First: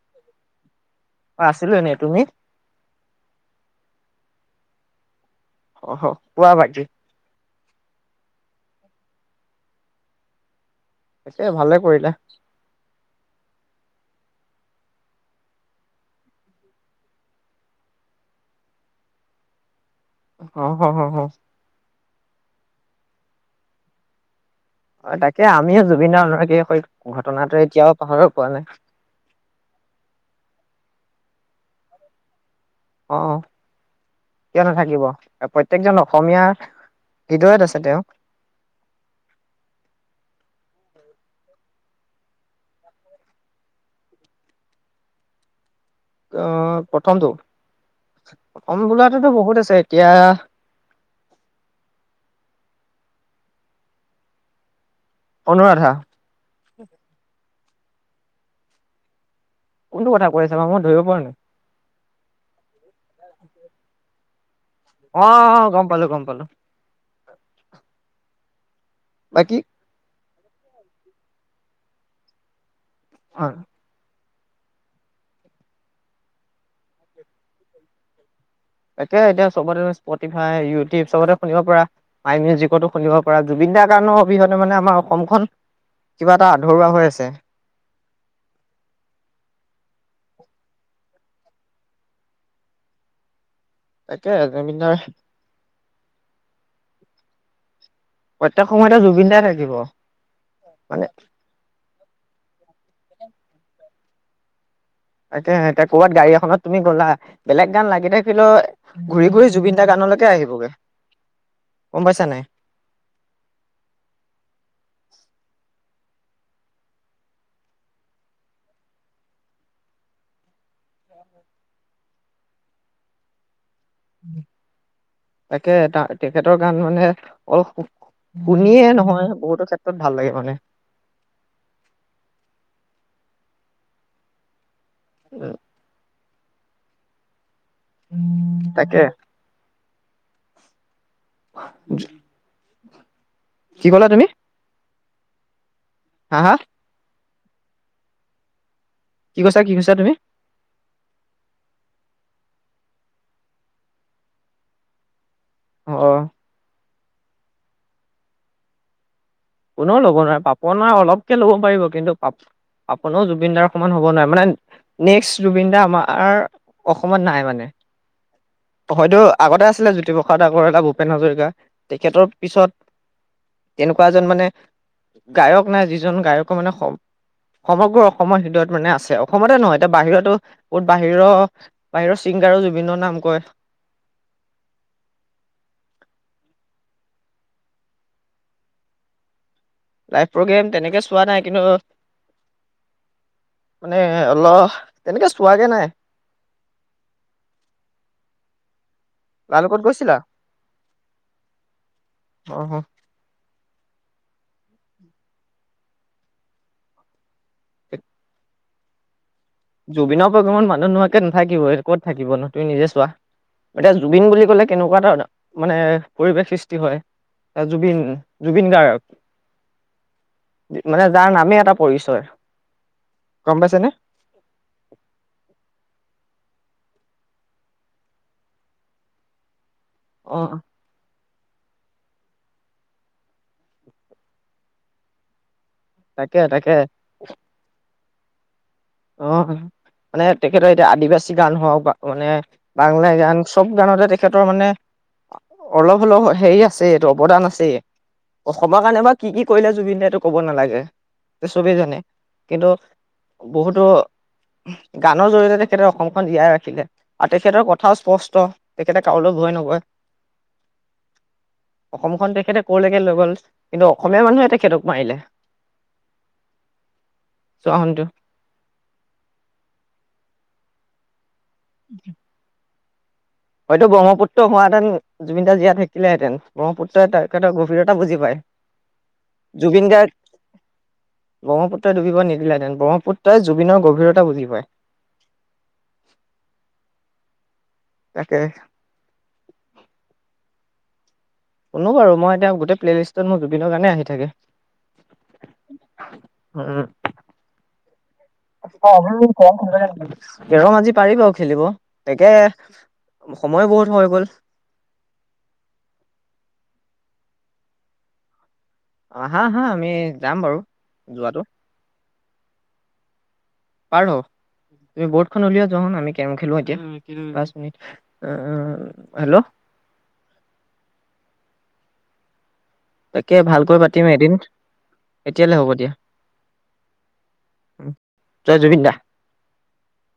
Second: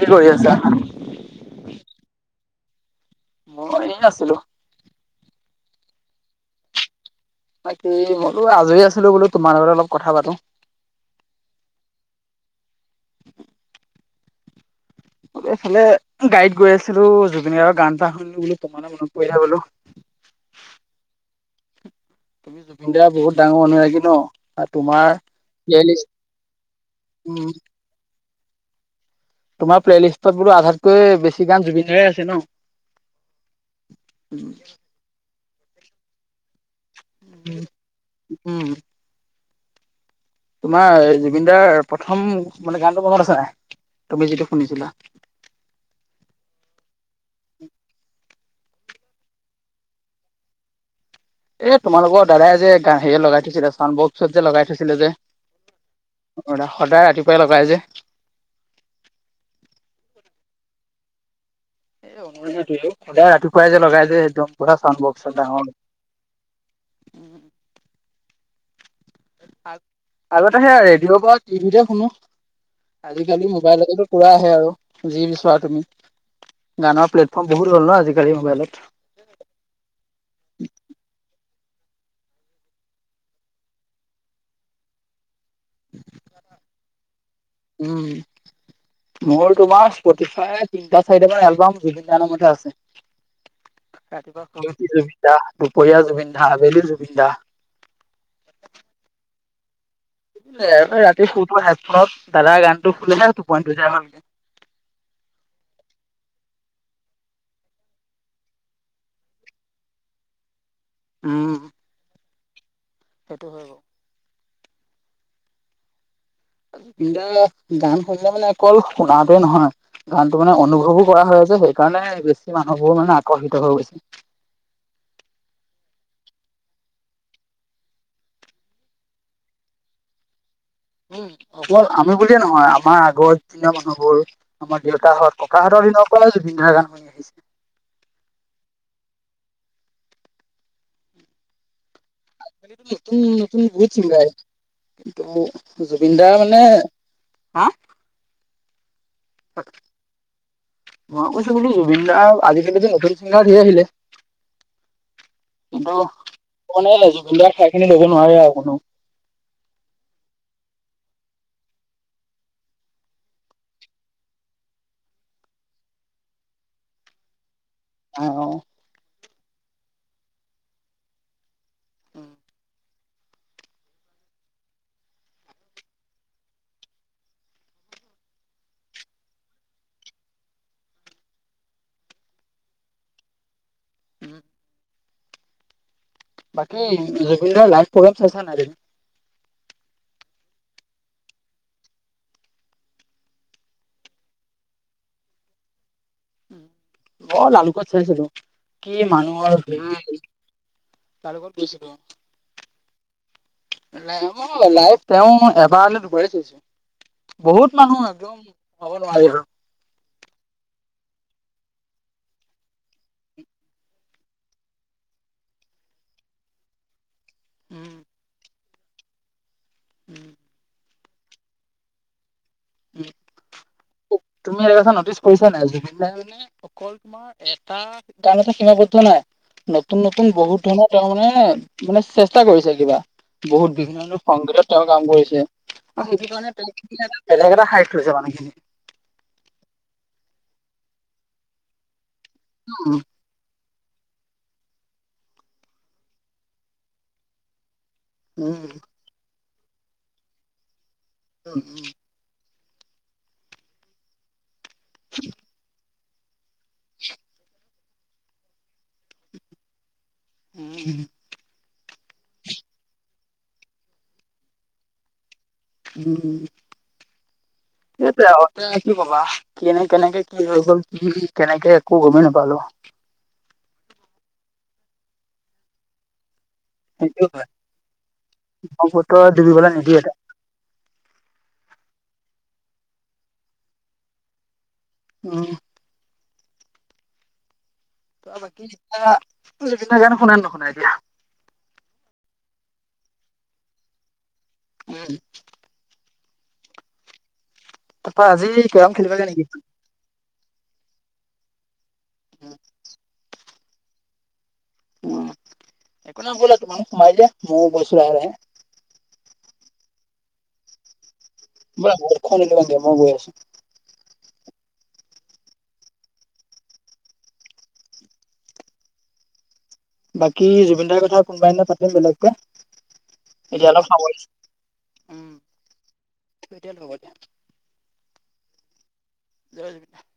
কি কৰি আছা? অ আছিলো এনেই তুমি? মই এনেই আছিলো। অহ কোৱা ভাইটি বাকি মইতো আজৰি আছিলো বোলো, তোমাৰ লগতে অলপ কথা পাতো। এ ভালে কৰিলা এইফালে গাড়ীত গৈ আছিলো জুবিন গাৰ্গৰ গান এটা শুনিলো বোলো তোমালে মনত পৰিলে বোলো। অ হ হ হ তুমি জুবিন দাৰ বহুত ডাঙৰ অনুৰাগী ন আৰু তোমাৰ অ তাকে প্লে আমিও লিষ্ট জুবিন দাৰ অনুৰাগীয়ে হয় উম ঘটনাটো এতিয়াও পাহৰিব পোৱা নাই। তোমাৰ প্লেলিষ্টত বোলো আধাতকৈ বেছি গান জুবিন দাৰে আছে ন অ, কিয় নাথাকিব এ প্ৰত্যেকজন অসমীয়াৰ হদয়ত আছে তেওঁ। উম, তোমাৰ জুবিন দাৰ প্ৰথম মানে গানটো মনত আছ নাই? তুমি যিটো শুনিছিলা? অ প্ৰথমটো প্ৰথম বোলাটোতো বহুত আছে এতিয়া এ তোমালোকৰ দাদাই যে হেৰিয়ত লগাই থৈছিলে যে চাউণ্ড বকচত যে লগাই থৈছিলে যে অনুৰাধা। অণুৰাধা সদায় ৰাতিপুৱাই লগাই যে কোনটো কথা কৈ আছা ম মই ধৰিব পৰা নাই? এ অনুৰাধাটোতো, সদায় ৰাতিপুৱাই যে লগাই যে একদম পুৰা চাউণ্ড বক্সত অ', অ', ডাঙৰ। গম পালো গম পালো। বাকী? আগতে সেইয়া ৰেডিঅ'ৰ পৰা টিভিতে শুনো আজিকালি অ', মোবাইলতেটো পুৰা আহে আৰু যি বিচৰা তুমি, গানৰ প্লেটফৰ্ম বহুত হ'ল ন আজিকালি মোবাইলত। একে এতিয়া চবতে স্পতিফাই, ইউটিউব চবতে শুনিব পাৰা। মাই মিউজিকতো শুনিব পাৰ জুবিন দাৰ গানৰ অবিহনে মানে আমাৰ অসমখন কিবা এটা আধৰুৱা হৈ আছে। উম। মোৰ তোমাৰ স্পফটিফাই তিনিটা চাৰিটামান এলবাম জুবিন দাৰ নামতে আছে। তাকে ৰাতিপুৱা শুই জুবিনদাৰ উঠি জুবিন দা, দুপৰীয়া জুবিন দা, আবেলি জুবিন দা। প্ৰত্যেক সময়তে জুবিন দাই থাকিব। এ মানে ৰাতি শুতো হেডফোনত দাদা গানটো শুনিহে টোপনিটো যায় ভালকে। তাকেহে এতিয়া ক'ৰবাত গাড়ী এখনত তুমি গ'লা, বেলেগ গান লাগি থাকিলেও ঘূৰি ঘূৰি জুবিন দাৰ গানলৈকে আহিবগে। উম। গম পাইছা নাই? সেইটো হয় অ। বিন দা গান [unintelligible] অকল শুনাটোৱে নহয় গানটো মানে অনুভৱো কৰা হয় আছে সেইকাৰণে বেছি মানুহবোৰ মানে আকৰ্ষিত হৈ গৈছে। [inaudible] একে তা তেখেতৰ গান মানে অলপ হো- শুনিয়ে নহয় বহুতো ক্ষেত্ৰত ভাল লাগে মানে। উম অকল আমি বুলিয়ে নহয় আমাৰ আগৰ দিনা মানুহবোৰ আমাৰ দেউতাহত, ককাহঁতৰ দিনৰ পৰাই জুবিন দাৰ গান শুনি আহিছে। উম তাকে। জু- আজিকালিতো নতুন নতুন বহুত চিংগাৰ কিন্তু জুবিন দাৰ হা হা মানে হা। কি কৈছা কি কৈছা তুমি? মই কৈছো বুলো জুবিন দাৰ আজিকালিতো নতুন ছিংগাৰ ঢেৰ আহিলে। অ কিন্তু পনে জুবিনদাৰ ঠাইখিনি ল'ব নোৱাৰে আৰু কোনো। কোনেও ল'ব নোৱাৰে পাপন নাই অলপকে ল'ব পাৰিব কিন্তু পাপ- পাপনেও জুবিনদাৰ সমান হ'ব নোৱাৰে মানে নেক্স জুবিন দা আমাৰ অসমত নাই মানে। নাই অ। হয়তো আগতে আছিলে জ্যোতিপ্ৰসাদ আগৰৱালা, ভূপেন হাজৰিকা তেখেতৰ পিছত তেনেকুৱা এজন মানে গায়ক নাই যিজন গায়কৰ মানে স- সমগ্ৰ অসমৰ হৃদয়ত মানে আছে অসমতে নহয় এতিয়া বাহিৰতো ক'ত বাহিৰ বাহিৰৰ ছিংগাৰো জুবিনৰ নাম কয়। [unintelligible] বাকি জুবিন দাৰ লাইভ প্ৰগ্ৰাম চাইচা নাই? লাইভ প্ৰগ্ৰেম তেনেকে চোৱা নাই কিন্তু মানে অল তেনেকে চোৱাগে নাই? মই লালুকত চাইছিলো, কি মানুহ। তাৰ লগত গৈছিলা [unintelligible] লালুকত গৈছিলো অ। অ লাইভ অ, লাইভ তেওঁ এবাৰলে দুবাৰে চাইছোঁ। বহুত মানুহ একদম ক'ব নোৱাৰি আৰু। জুবিনৰ প্ৰগ্ৰেমত মানুহ নোহোৱাকে নাথাকিব‌ই ক'ত থাকিব নো তুমি নিজে চোৱা। এতিয়া জুবিন বুলি ক'লে কেনেকুৱা ধৰণৰ এটা মানে পৰিৱেশ সৃষ্টি হয়? এ উম জুবিন- জুবিন গাৰ্গ। [inaudible] মানে যাৰ নামে এটা পৰিচয় উম গম পাইছেনে? তুমি এটা কথা নটিচ কৰিছা নাই জুবিন দাই [unintelligible] অকল তোমাৰ এটা গানতে সীমাবদ্ধ নাই নতুন-নতুন অ বহুত ধৰণৰ তেওঁ মানে- মানে চেষ্টা কৰিছে কিবা। বহুত বিভিন্ন [unintelligible] সংগীতত তেওঁ কাম কৰিছে। অ, সেইটো তাকে কাৰনে তাকে তেঁওক কিবা এটা বেলেগ এটা শাৰীত থৈছে মানুহখিনি। অ, মানে তেখেতৰ এতিয়া আদিবাচি গান হওক বা মানে উম বাংলা গান চব গানতে তেখেতৰ মানে অলপ হলেও হেৰি আছে এইটো অৱদান আছে। উম অসমৰ কাৰণে বা কি- কি কৰিলে জুবিন দাই এইটো কব নালাগে উম চবেই জানে কিন্তু বহুতো গানৰ জৰিয়তে তেখেতে অসমখন জীয়াই ৰাখিলে। আৰু তেখেতৰ কথাও স্পষ্ট তেখেতে কাৰুলৈ ভয় নকৰে। উম, অসমখন তেখেতে কৰলৈকে লৈ গ'ল কিন্তু অসমীয়া মানুহে তেখেতক মাৰিলে। উম- উম চোৱাচোনটো। সে তে আৰু কি কবা কেনে- কেনেকে কি হৈ গল কি কেনেকে একো গমে নেপালোঁ। হয়তো ব্ৰহ্মপুত্ৰ হোৱাহেতেন জুবিনদাই জীয়াই থাকিলেহেঁতেন। ব্ৰহ্মপুত্ৰই সেইটো হয় তেখেতৰ গভীৰতা বুজি পায় ব্ৰহ্মপুত্ৰই ডুবিবলৈ জুবিন নিদিয়ে তাক গাৰ্গ ব্ৰহ্মপুত্ৰই ডুবিব নিদিলেহেতেন ব্ৰহ্মপুত্ৰই জুবিনৰ গভীৰতা বুজি পায়। উম, ত' তাকে বাকী এতিয়া জুবিন দাৰ গান শুনা নে নুশুনা এতিয়া? শুনো আৰু মই এতিয়া গোটে প্লে লিষ্টত মোৰ জুবিনৰ গানে আহি থাকে। উম, হম, তাৰপা আজি [unintelligible] কেৰম খেলিবাগে নেকি? কেৰম আজি পাৰিব আৰু খেলিব তেকে সময় বহুত হৈ গ'ল। [unintelligible] একো নাই ব'লা তোমালোক সোমাই দিয়া ম‌ইও গৈছো লাহে- লাহে। অ, আহা -আহা আমি যাম বাৰু যোৱাটো। বলা বৰ্ডখন ওলমাই দিয়া মই গৈ আছোঁ। বাৰু। তুমি বৰ্ডখন উলিয়া যোৱা হোন আমি কেৰম খেলো এতিয়া পাঁচ মিনিট উম -উম হেল্ল', বাকী জুবিনদাৰ কথা কোনবা দিনা পাতিম বেলেগ। তাকে ভালকৈ পাতিম এদিন। উম এতিয়ালে হ'ব দিয়া এতিয়া হ'ব দিয়া উম, জয় জুবিন দা। [unintelligible]